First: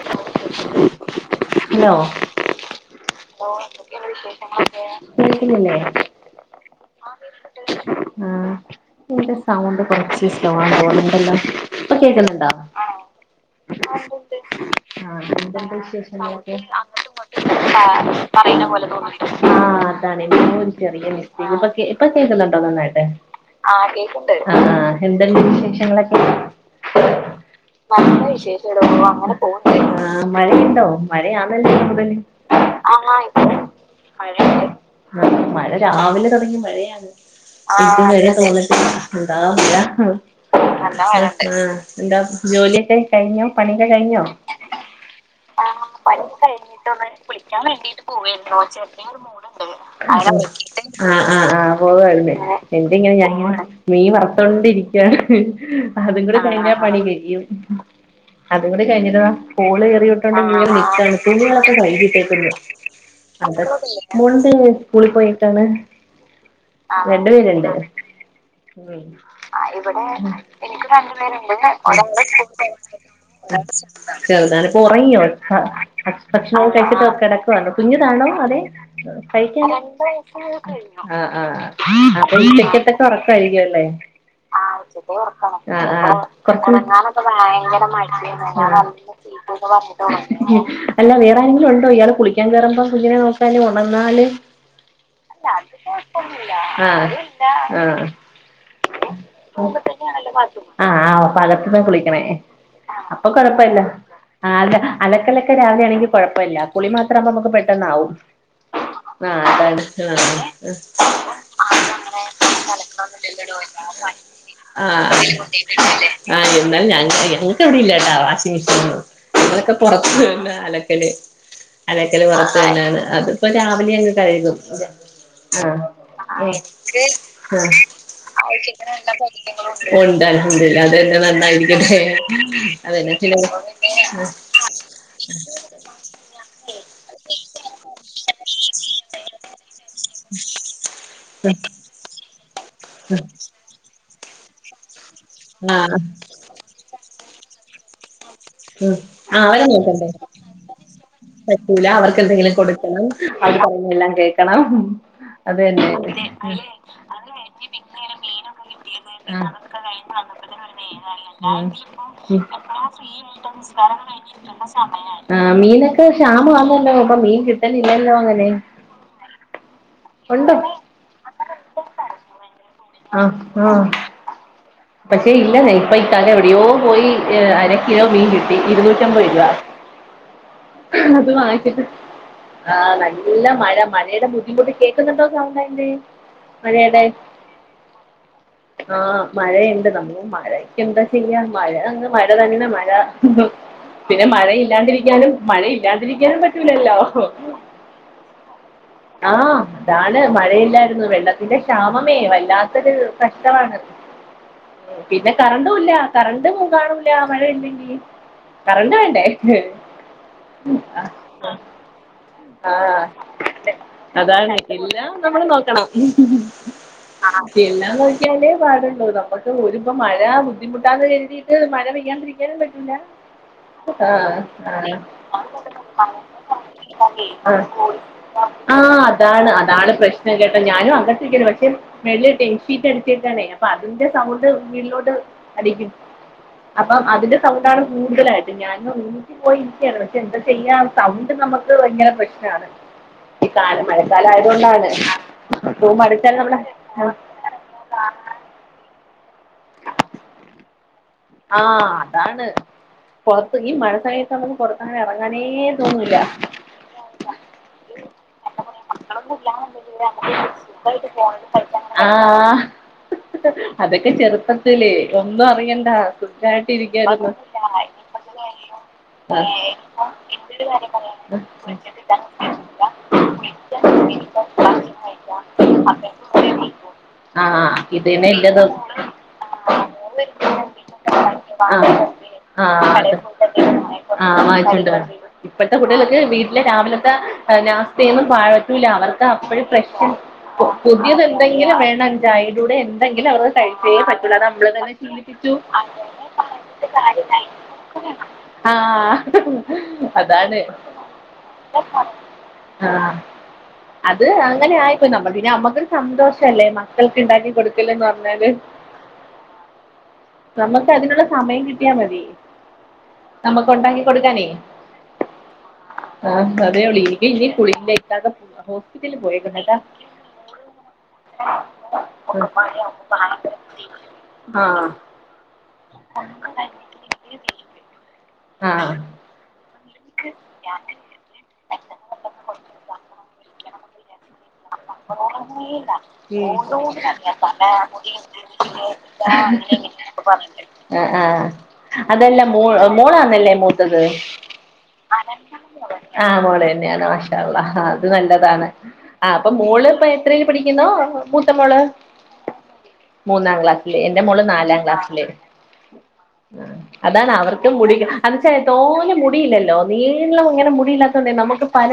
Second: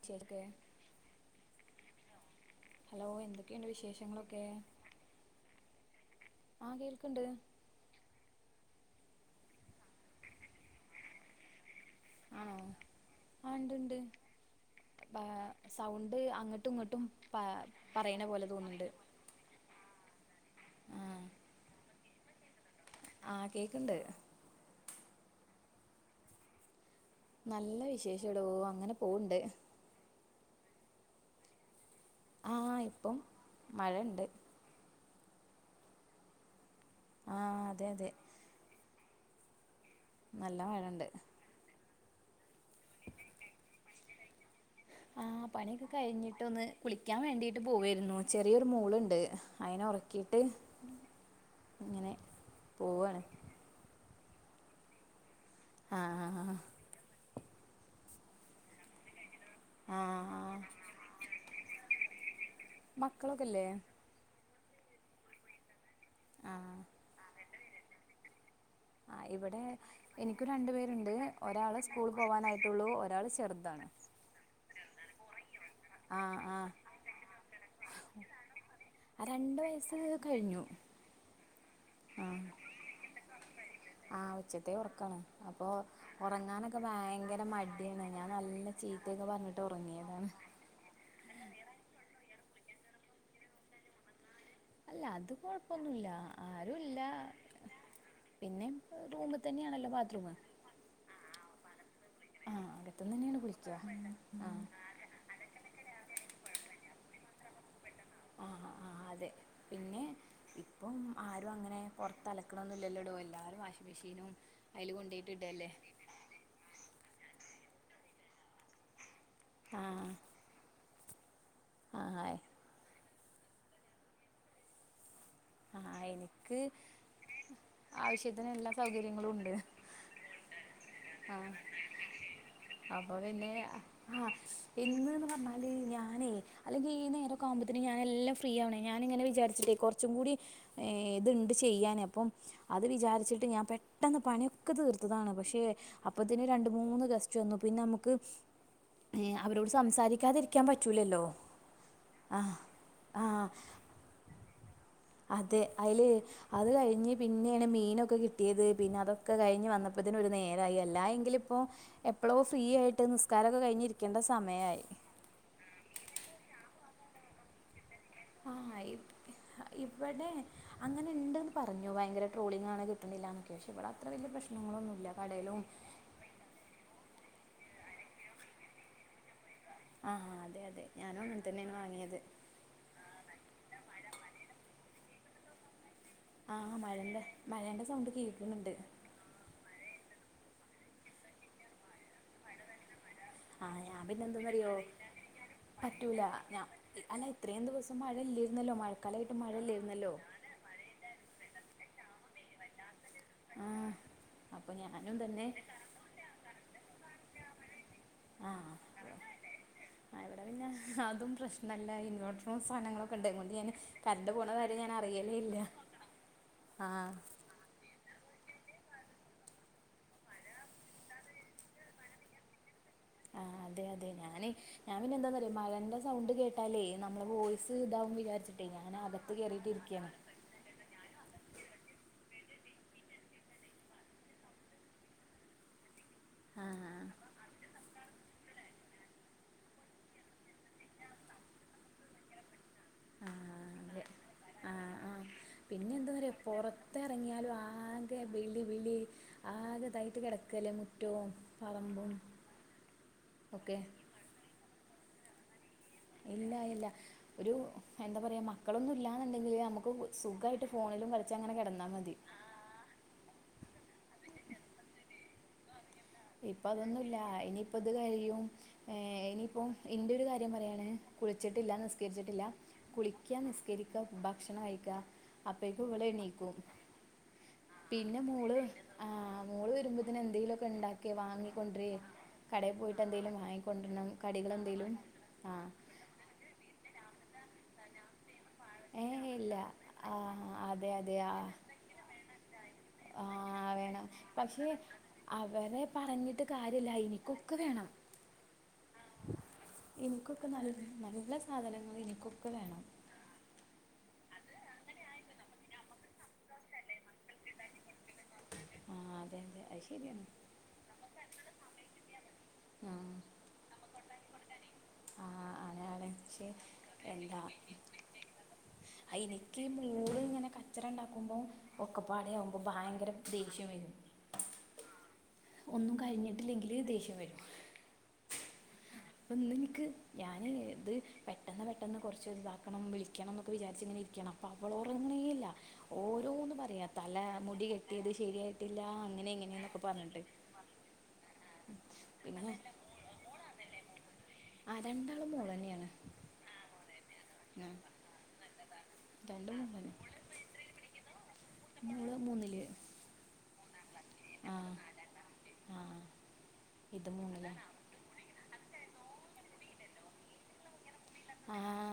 [unintelligible] Hello? Hello എന്തൊക്കെയുണ്ട് വിശേഷങ്ങളൊക്കെ. കേൾക്കുന്നില്ലെ. ആഹ് കേൾക്ക്ണ്ട്. ആഹ് നിന്റെ സൗണ്ട് കുറച്ച് സ്ലോ ആണെന്ന് തോന്നുന്നുണ്ടല്ലോ. ഇപ്പ കേക്കുന്നുണ്ടാേ? ആണോ ആ ഉണ്ട് ആഹ്, ആഹ് ഉണ്ട്. ആഹ് ബാ- എന്തുണ്ട് സൗണ്ട് വിശേഷങ്ങളൊക്കെ. അങ്ങോട്ടും നമുക്കീ ഇങ്ങോട്ടും പ അങ്ങട്ടും പറയണ ഇങ്ങട്ടും പോലെ തോന്നുന്നുണ്ട് പറയണപോലെ തോന്നി ആഹ് അതാണെ എന്തോ ഒരു ചെറിയ മിസ്റ്റേക്ക് ഇ ഇപ്പ കേക്കുന്നുണ്ടോ നന്നായിട്ട്. ആ ആഹ് കേൾക്കണ്ട് കേക്ക്ണ്ട് ആഹ് എന്തണ്ട് വിശേഷങ്ങളൊക്കെ ന്നല്ല വിശേഷടോ അങ്ങനെ പോവ്ണ്ട് ആഹ് മഴയുണ്ടോ മഴയാന്നല്ലേ ഇനി മുതല് ആ ഇപ്പം ആങായ് മഴയുണ്ട് ന്നല്ല മഴ രാവിലെ തൊടങ്ങിയ മഴയാണ് ആ അതെ ഇതു അതെ വരേ തോന്നിട്ടില്ല എന്താ മഴ നല്ല മഴയുണ്ട് ന്നല്ല മഴണ്ട് എന്താ ജോലിഒക്കെ കഴിഞോ പണി കഴ്ഞോ? ആ ആഹ് പണിയൊക്കെ പണിഒകെ കഴിഞ്ഞിട്ടൊന്ന് വേണ്ടിയിട്ട് കുളിക്കാൻ വേണ്ടിട്ട് പോവായിരുന്നു പോവേര്ന്നു ചെറിയൊരു ചെറീ ഒര് മോളുണ്ട് മോള്ണ്ട് അയിനെ ഉറക്കിയിട്ട് ഔടണ്ട് ആഹ് ഇങ്ങനെ പോവായ്ര്ന്നെ എന്തേങ്ങനെ പോവാണ് ഞെരങ്ങിന്ന് മീ വർത്തൊണ്ടിരിക്കാ ആ അതും കൂടി കഴിഞ്ഞാ പണി കയ്യും അതും കൂടി കഴിഞ്ഞിട്ട് വാ കോള് ആ ആ ആ കേറിയിട്ടോണ്ട്ങ്ങനെ ന്ന്ക്കാണ് തുണികളൊക്കെ കൈകിട്ടേക്ക്ന്നു മക്കളൊക്കെ ല്ല്യേ? മോൾണ്ട് സ്കൂളിൽ പോയേക്കാണ് ആഹ് രണ്ടു പേര്ണ്ട് ആഹ് ഇവടെ എനിക്കും എനിക്ക് രണ്ടു പേരുണ്ട് പേര്ണ്ട് ഒരാള് സ്കൂൾ ന്ന്ഒരെണ്ണംസ്കുൾക്ക് പോവാനായിട്ടുള്ളൂ ഒരാള് ചോറ്കൊണ്ടോയ്ട്ടൊള്ളൂ ചെറുതാണ് ചെറുതാണ് പ്പോ ഒറങ്ങിയോ ഹ ആഹ് ഭക്ഷണവും ആഹ് കഴിച്ചിട്ട് കെടക്കുവാണ് കുഞ്ഞുതണോ അതെ ആഹ് രണ്ട് കഴിക്കാന് വയസ്സ് കഴിഞ്ഞു [inaudible] അപ്പൊ ആഹ് ഇച്ചക്കത്തക്ക ഒറക്കയ്കി എല്ലേ ഉച്ചത്തെ ആഹ് ഉറക്കാണ് ഉച്ചക്ക്ഒർക്കണം അപ്പോ ഉറങ്ങാനൊക്കെ ഒർങ്ങാനൊക്കെ ഭയങ്കര മ മടിയാണ് ഞാൻ മടിആണ് നല്ല ഞാന് ചീത്തയൊക്കെ പറഞ്ഞിട്ട് ന്നല്ല ചിത്തൊക്കെ പർഞീട്ടാ ഉറങ്ങിയതാണ് ഒർങ്ങും അല്ല വേറെ ആരെങ്കിലുണ്ടോ ഇയാള് കുളിക്കാൻ കേറുമ്പം കുഞ്ഞിനെ നോക്കാന് ഒണന്നാല്. അല്ല അല്ലാ അത് കൊഴപ്പൊന്നുല്ല കൊഴപ്പൊന്നൂല്ലാ ആരുല്ല ആഹ്, ആഹ്. പിന്നെ പിന്നെ റൂമിൽ തന്നെയാണല്ലോ ബാത്റൂം അപ്പതന്നേണല്ലോ കൊഴ്പ്പല്ല്യ ആഹ് ആഹ് പലപ്പളും കുളിക്കണേ ആഹ് അകത്തുന്ന് അപ്പ തന്നെയാണ് കുളിക്കുക കൊഴപ്പല്ല ആഹ് അതേ അലക്കലൊക്കെ രാവിലേണെങ്കി കൊഴപ്പല്ല കുളിമാത്രാഉബോ അമുക്ക്പെട്ടന്നാഉം ആ അ ആഹ് അതെ പിന്നെ ഇപ്പം ആരും അങ്ങനെ പൊർത്ത് അലക്ക്ണൊന്നും ഇല്ലല്ലെടോ എല്ലാരും വാഷിങ് മിഷീനും ആഹ് അയ്ല് കൊണ്ടേയ്ട്ട് ഇടല്ലേ ആഹ് ആഹ് ഇന്നലെ ഞാനും ചെയ്യാ ഞങ്ങക്ക് വിടെ ഇല്ലാട്ടാ വാഷിംഗ് മിഷീനൊന്നും ഞങ്ങളൊക്കെ ആ പൊറത്ത്ന്ന് അലക് ക്കല് ആ അലക്കല് പൊറത്ത്കഴിഞാന്ന് അത്പ്പോ രാവിലെ അങ്ങ് കഴുകും ആ ആഹ് എനിക്ക് എൻക്ക് ആവശ്യത്തിന് ഔ എല്ലാ ചിത്രം സൗകര്യങ്ങളും ഉണ്ട് കണ്ടാ [inaudible] മോൾണ്ട് അൽഹംദുലില്ല അതെന്നെ നന്നായിരിക്കട്ടെ അതന്നെ ചില [inaudible] ആഹ് ഇന്ന് ന്ന് പർഞ്ഞാല് ഞാന് അല്ലെങ്കി ഈ ന്നേരൊക്കെ ആവുമ്പോത്ത്ന് ഞാനെ എല്ലഫ് ഫ്രീ ആവ്ണെ ഞാന്ങ്ങനെ വിജാര്ച്ട്ടേ കൊർച്ചും കൂടിം ഏ ഇത്ണ്ട് ചെയ്യാന് അപ്പം അത് വിജാര്ച്ചിട്ട് ഞാൻ പെട്ടെന്ന് പണിഒക് ക്ക തീർത്തതാണ് പക്ഷേ ആഹ് അപ്പോത്തിന് രണ്ട് മൂന്ന് ഗസ്റ്റ് വന്നു പിന്ന അമുക്ക് ഏഹ് ആഹ് അവരെ അവരോട് നോക്കണ്ട സംസാരിക്കാതിരിക്കാൻ പറ്റൂലല്ലോ ആഹ് അത് പറയുന്നതെല്ലാം കേക്കണം അതേ അത് തന്നെ അയ്ല് അത് കഴിഞ്ഞ് പിന്നെണ് മീനൊക്കെ കിട്ടിയത് പിന്നെ അതൊക്കെ ആഹ് കഴിഞ്ഞ് വന്നപ്പോത്ത്ന് ഒരു ന്നേരായി അല്ലാ എങ്കില് ഇപ്പോ ഉം എപ്പളോ ഉം ഫ്രീ ആയിട്ട് നിസ്കാരൊക്കെ കഴിഞ്ഞി ഇരിക്കേണ്ട സമയായി ആഹ് മീനൊക്കെ ക്ഷാമാന്നല്ലോ ഇപ്പം മീൻ കിട്ടലില്ലല്ലോ അങ്ങൻ ആഹ് ഇവടെ ഉണ്ട് അങ്ങനെ ഇണ്ട്ന്ന് പറഞ്ഞു ഭയങ്കര ട്രോളിങ്ങാണ് കിട്ട്ണ്ല്ലാന്നൊക്കെ ക്ഷേ ഇവട അത്ര വല്ല്യ പ്രശ്നങ്ങളൊന്നും പക്ഷേ ഇല്ലന്നേ ഇപ്പൊ ഇക്കാക്ക എവിടിയോ പോയി അര കിലോ മീൻ കിട്ടി ഇരുന്നൂറ്റമ്പത് രൂപ ആഹ് അതെ അതെ ഞാനും അങ്ങൻ തന്നെണ് വാങ്ങീനിയത് ആ നല്ല മഴ മഴയുടെ ബുദ്ധിമുട്ട് കേക്കുന്നുണ്ടോ സൗണ്ട് എന്റെ? ആ മഴന്റെ മഴേന്റെ സൗണ്ട് കേക്ക്ന്ന് ഇണ്ട്. മഴേ ഇണ്ട് നമ്മള് മഴക്കെന്ത്? പിന്നെ മഴ അങ്ങ് മഴ തന്നെ മഴ ആഹ് ഞാൻ പിന്നെ മഴ എന്തെന്നറിയോ ഇല്ലാണ്ടിരിക്കാനും മഴ പറ്റൂല ഇല്ലാതിരിക്കാനും ഞാ പറ്റൂലല്ലോ അല്ല ഇത്രയും ദിവസം മഴ ഇല്ലേരുന്നല്ലോ മഴക്കാലായിട്ട് മഴ ആഹ് ഇല്ലേരുന്നല്ലോ. താണ് മഴയില്ലായ്രുന്നു വെള്ളത്തിന്റെ ക്ഷാമമേ വല്ലാത്തൊരു കഷ്ടമാണ്. ആഹ് അപ്പൊ ഞാനും പിന്നെ, തന്നെ കറണ്ടു ഇല്ല. കറണ്ട് മു കാണൂല മഴ ഇല്ലെങ്കില് ആഹ് കറണ്ട് വേണ്ടേ? ഇവിടെ പിന്നെ അതും പ്രശ്നല്ല ഇൻവേർട്ടറും ആഹ്, സാധനങ്ങളൊക്കെ ഉണ്ട് അതുകൊണ്ട് ഞാൻ കറണ്ട് പോണ അതാണ് കാര്യം ഞാൻ എല്ലാം അറിയലേ നമ്മള് ഇല്ല നോക്കണം. ആഹ് ആ പിന്നെ, നോക്കിയാലെ പാട്. ഇപ്പോ നമ്മക്ക് ഓര് ഇപ്പ മഴ ബുദ്ധിമുട്ടാന്ന് കെര്തിയിട്ട് മഴ പെയ്യാണ്ടിരിക്കാനും പറ്റൂല. ആഹ്, അതെ, അതെ ആ ഞാന് ആ ഞാൻ പിന്നെ എന്താന്നറിയോ മഴന്റെ സൗണ്ട് കേട്ടാലേ നമ്മള വോയിസ് ഇതാവും വിചാരിച്ച് ആഹ്, അതാണ്, അതാണ് പ്രശ് [unintelligible] ഞാനും അകത്ത്ക്ക്നി പക്ഷെ വലിയ [unintelligible] ഷീറ്റ് അടിച്ചേക്കുവാണേ. അപ്പ അതിന്റെ സൗണ്ട് വീട്ടിലോട്ട് അടിക്കും. ആഹ് അപ്പം അതിന്റെ സൗണ്ടാണ് കൂടുതലായിട്ട് ഞാനു [unintelligible] പോയിരിക്കയാണ് പക്ഷെ എന്താ ചെയ്യാ സൗണ്ട് നമക്ക് ഭയങ്കര പ്രശ്നാണ്. ഈ ആഹ് കാലം അതെ മഴക്കാലയതോണ്ടാണ്. ആഹ് ആഹ് പിന്നെ എന്തന്നറിയോ പൊറത്ത് എറങ്ങിയാലും ആകെ ബിളി, ബിളി. ആകെ ഇതായിട്ട് കെടക്ക് അല്ലേ മുറ്റവും ആ പറമ്പും അതാണ് പുറത്ത് ഈ ഒക്കെ. മഴ സമയത്ത് നമുക്ക് പൊറത്തങ്ങനെ എറങ്ങാനെ കെഴിഞ്ഞിലായില്ല ഒരു എന്താ പറയ് മ ക്കളൊന്നു ഇല്ലാന്ന് ഇണ്ടെങ്കില് നമക്ക് സുഖായിട്ട് ഫോണിലും കളിച്ച് അങ്ങനെ കെടന്നാ മതി. ആഹ് ഹ്, ഹ്, അതൊക്കെ ചെറുപ്പത്തില് ഒന്നും അറിയണ്ട. ഇപ്പ സുഖായിട്ട് അതൊന്നു ഇല്ല. ഇരിക്കായിരുന്നു ഇനിയിപ്പ ഇത് കഴിയും. ഏഹ്, ഇനി ആഹ് ഇപ്പം എന്റെ ഒരു കാര്യം പറയാണ്. കുളിച്ചിട്ടില്ല നിസ്കരിച്ചിട്ടില്ല കുളിക്ക്യ നിസ്കരി ക്ക് ഭക്ഷണം കഴിക്ക് അപ്പഴേക്കും ഇവള് എണീക്കും. പിന്നെ ഇതന്നെ മോള് ഇല്ലത് ആഹ്, മോള് വരുമ്പോത്തിന് എന്തെങ്കിലു ഒക്കെ ഇണ്ടാ ക്കി, വാങ്ങിക്കൊണ്ടരെ കടേ പോയിട്ട് എന്തേലും വാങ്ങിക്കൊണ്ടിരണം കടികളെന്തേലും ആഹ്. കുട്ടിൾക്ക് വീട്ടിലെ രാവിലത്ത നാസ്ത്തേന്ന് പഴ പറ്റൂല ഏ അവർക്ക് ഇല്ല അപ്പഴും ഫ്രഷ്, ആ പു അതെ അതെ പുതിയത് ആ എന്തെങ്കിലും വേണം. ചായേലൂടെ എന്തെങ്കിലും അവർക്ക് ആ കഴിച്ചേ വേണം പറ്റുള്ളു. പക്ഷേ അതമ്മള് തന്നെ ശീലിപ്പിച്ചു. അങ്ങനെ പറഞ്ഞിട്ട് കാര്യ [unintelligible] ഒക്കെ വേണം. ഇൻക്കൊക്കെ അതാണ് നല്ല, നല്ല സാധനങ്ങള് ഇനിക്കൊക്കെ വേണം. ആഹ് അത് അങ്ങനെ ആയിപ്പോയി നമ്മൾ പിന്നെ അമ്മക്കൊരു സന്തോഷം അല്ലേ മ ക്കൾക്ക് ഇണ്ടാക്കി കൊടുക്കല്ലേന്ന് പറഞ്ഞാല്. അയ് ശെരിയാണ്. നമ്മക്ക് അതിനുള്ള സമയം കിട്ടിയാ മതി. ആ നമുക്ക് ഉണ്ടാക്കി കൊടുക്കാനെ, ആ ആണ് ആണ് ആ പക്ഷേ ഇപ്പ അതേള്ളൂ ഇന്റെ ഇനി കുളി ഇന്റെ ഇക്കാക്ക ഹോസ്പിറ്റലിൽ അയ് പോയേക്കുന്നു ഇനിക്ക് കേട്ടാ മോള് ഇങ്ങനെ കച്ചറ ഇണ്ടാക്കുമ്പം ഒക്കപ്പാടയാവുമ്പോ ഭയങ്കര ദേഷ്യം വെരും. [unintelligible] ആഹ് ഒന്നും കഴിഞ്ഞിട്ടില്ലെങ്കില് ദേഷ്യം വെരും. ആഹ് ഇപ്പന്ന് ഇൻക്ക് ഞാന് ദ് പെട്ടെന്ന് പെട്ടെന്ന് കൊറച്ചൊരിതാക്കണം വിളിക്കണം ന്നൊക്കെ വിചാരിച്ച് ഇങ്ങനെ ഇരിക്കണം. അപ്പ അവള് ഒറങ്ങ്ണേ ഇല്ല. ഓരോന്ന് ഉം. പറയാ തല മുടി കെട്ടിയത് ശരിയായി ട്ട്ല്ലാ അങ്ങനെ ഇങ്ങനേന്നൊക്ക പർഞ്ഞ്ട്ട്. ആഹ് ആഹ് അതല്ല മോ മോളാന്നല്ലേ മൂത്തത്? ആ ആഹ് മോൾ രണ്ടാളും തന്നെയാണ് മോളെന്നെ. ആഹ് മോള് തന്നെയാണ് ആ മാഷാഅല്ലാഹ് അത് നല്ലതാണ്. അപ്പം രണ്ടും മോൾ മോള് ഇപ്പ എത്രെൽ പഠിക്കുന്നോ മൂത്ത മോള്? തന്നെ മൂന്നില് മൂന്നാം ക്ലാസ് ല്. എന്റെ മോള് ആ നാലാം ക്ലാസ്സില്. ആ ആഹ് ഇത് അതാണ് മൂന്നില് അവർക്കും മുടി കെ അത് ച്ചാലേ തോനെ മുടിയില്ലല്ലോ നീളം ഇങ്ങനെ മുടിയില്ലാ തോണ്ടേ ആ നമുക്ക് പല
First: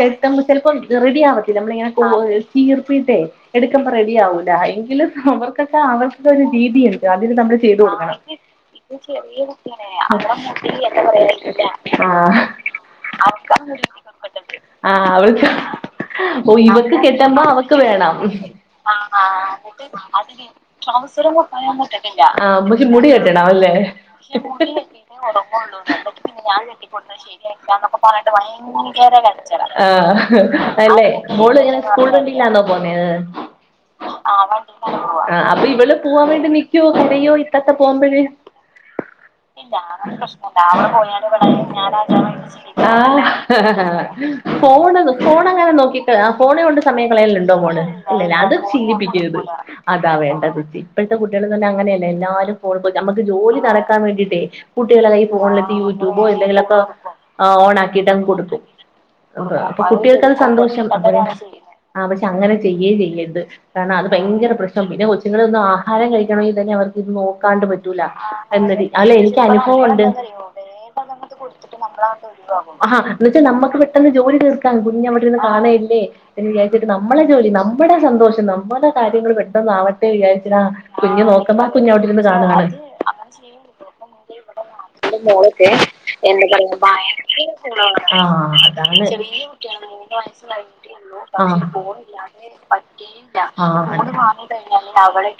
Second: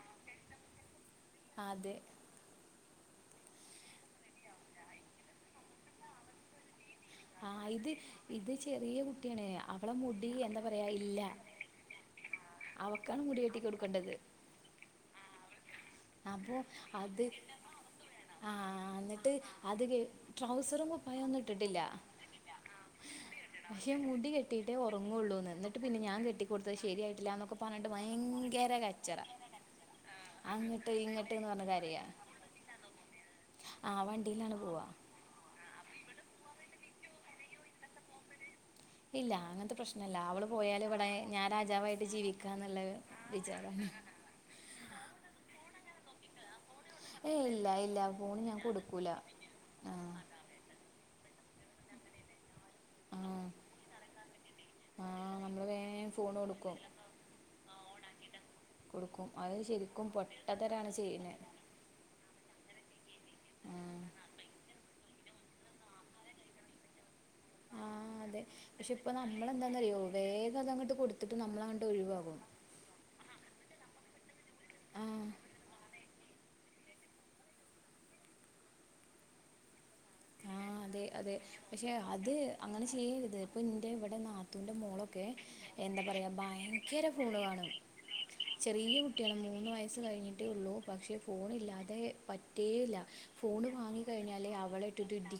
കെട്ടുമ്പം ചെലപ്പം റെഡി ആവത്തില്ല. നമ്മളിങ്ങനെ അതെ പ്പ് ചീർപ്പീട്ടേ എടുക്കുമ്പ റെഡിയാവൂല എങ്കിലും അവർക്കൊക്കെ അവൾകൊക്കൊരു രീതിയു ണ്ട്. അതിന് ആ ന്നമ്മൾ ചെയ്ത് ഇത് കൊടുക്കണം. ഇത് ചെറിയ കുട്ടിയാണ് കുട്ട്യാണ് അവളെ എന്താ മുടി പറയുക ഇല്ല എന്താപറയാ ഇല്ലാ. ആഹ് അവക്കാണ് മുടി കെട്ടി കൊടുക്കണ്ടത്. ആഹ് അവൾക്കാ അപ്പോ കെട്ടമ്പോ അവക്ക് വേണം. എന്നിട്ട് ആഹ് അത് ന്നട്ട് കേ അതിന് ട്രൗസറും കുപ്പായൊന്നും ഇട്ടിട്ടില്ല കുപ്പായൊന്നു ഇട്ണ് ല്ല. ആഹ് പഷേ മുടി കെട്ട് കെടാവല്ലെ. പക്ഷെ മുടി കെട്ടീട്ടെ ഒറങ്ങൊള്ളൂന്ന്. അപ്പോക്കും പിന്നെ ഞാൻ കെട്ടിക്കൊട്ത്തത് ശര്യാ യില്ലാന്നൊക്കെ പർഞ്ഞിട്ട് ഭയങ്കര കച്ചറ. ആഹ് അങ്ങട്ട് അല്ലെ ഇങ്ങട്ട് എന്ന് മോള് പറഞ്ഞ് ഇങ്ങനെ കരയാ സ്കൂൾല് വണ്ടില്ലാന്നോ പൊന്നെത്? ആഹ് വണ്ടീലാണ് പോവാ. ആഹ് അപ്പൊ ഇവള് പോവാൻ വേണ്ടി ന്നിക്കൊ കരയോ ഇത്താത്ത പോകുമ്പഴ്? ഇല്ല അങ്ങനത്തെ അങ്ങനെ പ്രശ്നല്ല. പോയാല് അവള് ഇവിടെ പോയാണ്ട് ഇവടെ ഞാൻ രാജാവായിട്ട് രാജാവായി ജീവി ജീവിക്കാന്നുള്ള ആഹ് വിചാരാണ് ഫോണ് ഫോണങ്ങനെ നോക്കീട്ട് ആഹ് ഫോണേ കൊണ്ട് സമയം ഏയ് കളയല്ണ്ടോ ഇല്ല മോള്? ഇല്ല ഇല്ലല്ല ഫോണ് അത് ഞാൻ കൊടുക്കൂല ചീലിപ്പിക്കരുത്. അതാ ആഹ് വേണ്ടത് ജി ഇപ്പഴ്ത്തെ കുട്ടികള്ന്ന്ർഞ്ഞാൽ അങ്ങനെയല്ല. എല്ലാരും ഫോൺ പോയി നമക്ക് ആഹ് ജോലി നടക്കാൻ വേണ്ടിട്ടേയ്. കുട്ടികളെ കയ്യിൽ ആഹ് നമ്മള് ഫോണിലെത്തി വേം യൂട്യൂബോ ഫോണ് എന്തെങ്കിലൊക്ക കൊടുക്കും ആഹ് ഓണാക്കിയിട്ടങ്ങ് കൊടുക്കും. കൊടുക്കും അത് അപ്പൊ ശരിക്കും കുട്ടികൾക്കത് സന്തോഷം. പൊട്ടത്തരാണ് ചെയ്യണേ [unintelligible] ആഹ് പക്ഷെ അങ്ങനെ ചെയ്യേം ചെയ്യര്ത്. കാരണം ആഹ് അത് ഭയങ്കര പ്രശ്നം. പിന്നെ കൊച്ചുങ്ങളൊന്നു ആഹാരം കഴിക്കണമെങ്കി തന്നെ അവർക്ക് ഇത് നോക്കാണ്ട് പ റ്റൂല ആഹ് അതെ എന്നതി. പക്ഷെ അല്ല ഇപ്പൊ എനിക്ക് നമ്മളെന്താന്നറിയോ അനുഭവണ്ട്. [unintelligible] വേഗം അതങ്ങട്ട് വേഗതങ്ങ് കൊടുത്തിട്ട് നമ്മളങ്ങട്ട് ഒഴിവാകും നമ്മളാണ്ടൊഴിവാ ക്കും. ആഹാ എന്ന് വെച്ചാൽ നമ്മക്ക് പെട്ടെന്ന് ജോലി തീർക്കാം കുഞ്ഞ് ആഹ് അവ്ടെര്ന്ന് കാണഅല്ലേ. വിചാരിച്ചിട്ട് ന്നമ്മളെ ജോലി നമ്മടെ സന്തോഷം നമ്മടെ കാര്യങ്ങൾ പെട്ടെന്ന് ആവ ആഹ് അതെ അതെ പഷെ ഇരുന്ന് അത് കാണുവാണ് അങ്ങനെ ചെയ്യര്ത് ഇപ്പൊ ഇന്റെ ഇവടെ നാ ത്തൂൻ്റെന്റെ മോളൊക്കെ എന്താ പറയാ ഭയങ്കര ഫോണ് കാണും. ആഹ് ചെറിയ കുട്ടിയാണ് മൂന്ന് വയ സ് കഴിഞ്ഞിട്ടേ ഒള്ളൂ. പക്ഷെ ഫോണില്ലാതെ പറ്റേയില്ല. അതാണ് ഫോണ് ആഹ് വാങ്ങിക്കഴിഞ്ഞാല് അവളെ ഇട്ട്ട്ട് ഇടി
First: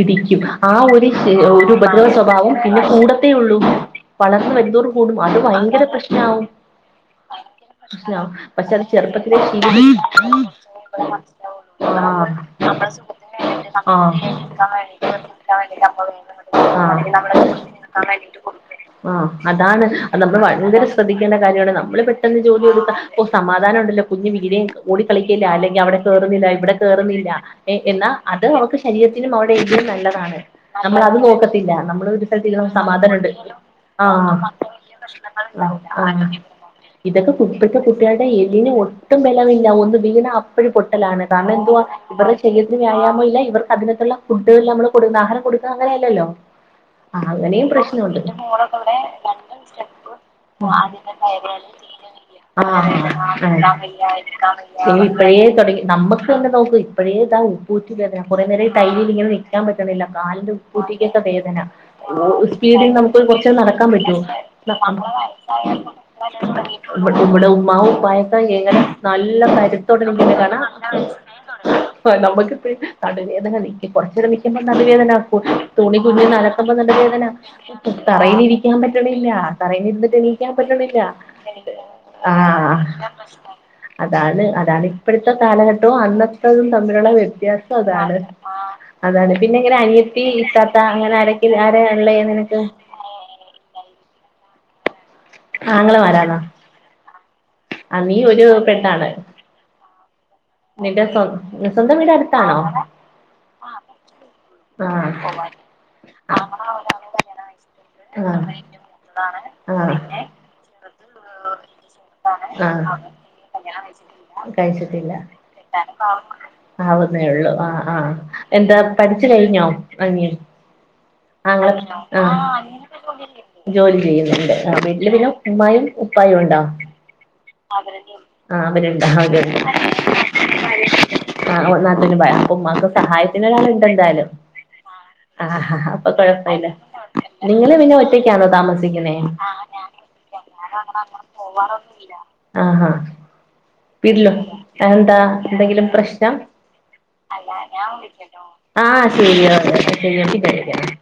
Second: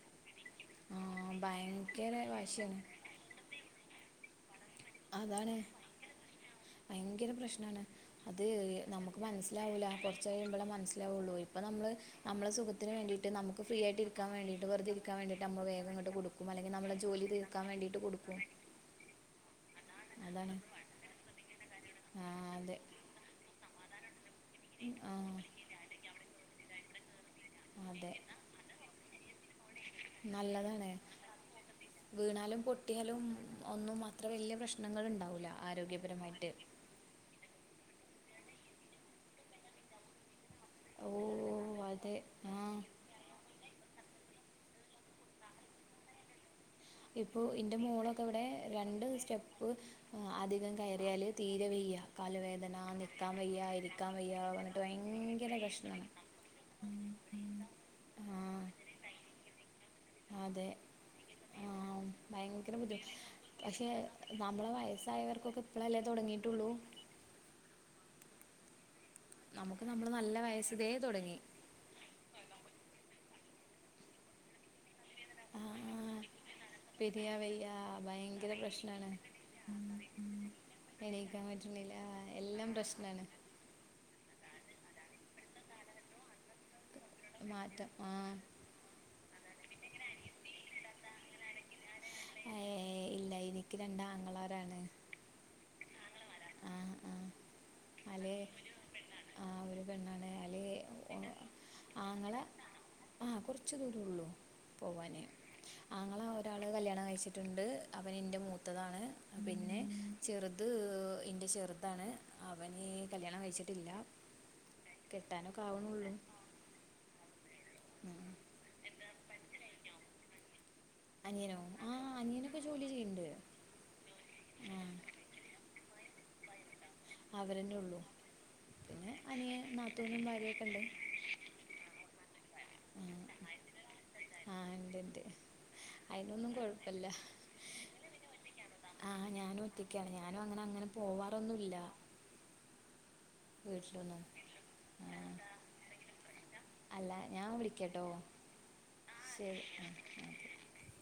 ഇടിക്കും. ആഹ ഒര് ഭയങ്കര ഉപദ്രവസ്വഭാവം വാശിയാണ് പിന്നെ കൂടത്തേ ഒള്ളൂ വളർന്ന് വരുന്തോറും കൂടും അത് അതാണ് ഭയങ്കര പ്രശ്നാവും. ഭയങ്കര പ്രശ്നാണ് പ്രശ്നാവും അത് പക്ഷെ നമുക്ക് ചെറുപ്പത്തിലെ മനസ്സിലാവൂല. ശീലിപ്പി കൊർ ച്ചയ്യുമ്പളാ മനസിലാവൊള്ളൂ. ഇപ്പ നമ്മള് ആഹ് നമ്മളെ സുഖത്തിന് വേണ്ടീട്ട് നമക്ക് ഫ്രീ ആയിട്ട ഇര്ക്കാൻ വേണ്ടിട്ട് വെർതെ ഇരിക്കാൻ വേണ്ടിട്ട് നമ്മള് വേഗങ്ങട്ട് കൊടു ക്കും. അല്ലെങ്കി നമ്മളെ ജോലി തീർക്കാൻ വേണ്ടിട്ട് കൊട്ക്കും. ആ അതാണ് അത് ന്നമ്മള് ഭയങ്കര ശ്രദ്ധിക്കേണ്ട കാര്യാണ് ന്നമ്മള് ആ പെട്ടെന്ന് ജോലി അതെ തീർക്കാ ഒഹ് സമാധാനോംണ്ടല്ലോ കുഞ്ഞ് വിക് ലേങ്ക് ആ കളിക്കില്ല അല്ലെങ്കി അവ്ടെ ക്കേറുന്നില്ല ഇവ്ടെ കേറുന്നില്ല എ എന്ന അതെ അത് അവക്ക് ശെ ശരീരത്തിനും അവരുടെ എല്ലിനും നല്ലതാണ് നമ്മള് അത് കൂട്ടത്തില്ല നമ്മളത് ഒര് വീണാലും സ്ഥലത്തിര്ന്നമക്ക് പൊട്ടിയാലും സമാധാനണ്ട്. ഒന്നും അത്ര ആഹ് വലിയ പ്രശ്നങ്ങൾ ഉണ്ടാവില്ല ആഹ് ആഹ് ആരോഗ്യപരമായിട്ട് ഇതൊക്കെ കുപ്പത്തെ കുട്ടിള്ടെ എല്ലിന് ഒട്ടും ബലമില്ല ഒന്ന് വീണ അപ് അപ്പഴ് ഓ പൊട്ടലാണ് കാരണം എന്തുവാ അതെ ഇവരേ ആ ശേരീരത്തിന് വ്യാഴാമമില്ല ഇവർക്ക് അതിനൊത്തുള്ള. ഫുഡ് ന്നമ്മള് കൊട് ആഹാരം കൊടുക്ക അങ്ങനെയല്ലല്ലോ. ആ ഇപ്പോൾ എൻ്റെ അങ്ങനിംപ്രശ്നോണ്ട് മോളൊക്കെ ഇവിടെ ന്റെമോളക്കവ്ടെ രണ്ട് രണ്ടും ഉം സ്റ്റെപ്പ് സ്റ്റെപ്പ് അധികം ആദ്യ കയറിയാൽ തീരെ കയറിയാല് പിന്നെ വയ്യ കാലുവേദന ആ നിൽക്കാൻ വയ്യ ഇരിക്കാൻ വയ്യ പറഞ്ഞിട്ട് ആ ഇത് ഇപ്പഴേ ഭയങ്കര തൊടങ്ങി പ്രശ്നമാണ് ന്നമ്മക്ക് ട്ടൊന്ന് ന്നോക്ക് ഇപ്പഴേ ഇതാ ഉപ്പുറ്റി വേധന ആ കൊറേന്നേരായി ടൈല് ല്ങ്ങനെ ന്ക് ക്കാൻ പറ്റ്ണില്ല കാലിന്റെ അതെ ഉപ്പുറ്റിക്കൊക്കെ വേധന ആ ഓ ഭയങ്കര സ്പീഡിൽ ബുദ്ധിമുട്ട് ന്നമുക്ക് കൊർച്ച് നേരം പക്ഷേ നടക്കാൻ പറ്റോ? നമ്മളെ വയസ്സായവർക്കൊക്കെ വസ്സയോൽക്കൊക്കെ ഇപ്പോഴല്ലേ തുടങ്ങിയിട്ടുള്ളൂ ഇപ്പ്ളല്ലേ തൊട്ങ്ങീറ്റൊള്ളൂ. ഇവടെ ഉമ്മ ഉപ്പായൊക്കെ എങ്ങനെ നല്ല നമുക്ക് കരുത്തോട് നമ്മൾ ഇങ്ങനെ നല്ല കാര്ണ വയസ്സിലേ തുടങ്ങി നമ്മക്ക് ഇപ്പഴ് ന്നടുവേധന ന്ക്ക് കൊർചെരം നിക് നടക്കുമ്പോ നടുവേധന കൊ ആ ആ തുണി കുനിഞ്ഞ് നനക്കുമ്പോ നടുവേധന പിരിയാൻ വയ്യ ഭയങ്കര തറയിലിരിക്കാൻ പ്രശ്നമാണ് പറ്റ്ണില്ല. തറയിലിരുന്നിട്ട് എണീക്കാൻ പറ്റ്ണില്ല എണീക്കാൻ പറ്റണില്ല ആ എല്ലാം പ്രശ്നമാണ് അതാണ് അതാണ് ഇപ്പഴത്തെ കാലഘട്ടവും അന്നത്തതും തമ്മിലുള്ള വിത് വിത്യാസം മാറ്റം ആ അതാണ് അതാണ് പിന്നെ ഇങ്ങനെ അനിയത്തി ഇത്താത്ത അങ്ങനെ ആരക്ക ആര ഉള്ളേ നിനക്ക് ഏ ഇല്ല എനിക്ക് രണ്ടാങ്ങളാരാണ് ആങ്ങളമാരാണോ? ആഹ് ആഹ് ആ നീ ഒരു പെണ്ണാണ് ആ ഒരു പെണ്ണാണ് അല് നിന്റെ ഓ സ്വ സ്വന്തം വീട് ആങ്ങള അടുത്താണോ ആ കൊർച്ച് ദൂരം ഉള്ളൂ ആഹ് ആങ്ങള ഒരാള് ആഹ് കല്യാണം കഴിച്ചിട്ടുണ്ട് അവന് ന്റെ മൂത്തതാണ് പിന്നെ ആഹ് ചെറ്ത് ഇന്റെ ചെറുതാണ് അവന് ആഹ് കല്യാണം കഴിച്ചിട്ടില്ല കഴിച്ചിട്ടില്ല കെട്ടാനും ആവുന്നേ ഉള്ളു ആ ആ എന്താ പഠിച് കഴിഞ്ഞോ അനിയൻ അനിയനോ ആങ്ങള ആ അനിയനൊക്കെ ജോലി ചെയ്യുന്നുണ്ട് ജോലി ചെയ്യുന്നുണ്ട് ആ ഇല്ല പിന്നെ ഉമ്മയും ഉപ്പായും ഉണ്ടോ അവരെന്നെ ഉള്ളൂ ആ അവര്ണ്ടാ അവര്ണ്ട് കറി ഒക്കെ ണ്ട് ആ ഓ നാത്തൂന് ഭയം ഉമ്മാക്ക് സഹായത്തിന് ഒരാള്ണ്ട് എന്തായാലും ആ ഉണ്ട് ഉണ്ട് ആ അപ്പൊ കുഴപ്പമില്ല നിങ്ങള് പിന്നെ ഒറ്റക്കാണോ താമസി ആ സിക്കുന്നെ ഞാനും ഒറ്റയ്ക്കാണ് ഞാനും അങ്ങനെ അങ്ങനെ പോവാറൊന്നുമില്ല ആഹാ വീട്ടിലൊന്നും വീട്ട്ലോ അത് ആ എന്താ എന്തെങ്കിലും പ്രശ്നം അല്ല ഞാൻ വിളിക്കാട്ടോ ആ ശരി ഓ ആ ശരി ആ [unintelligible]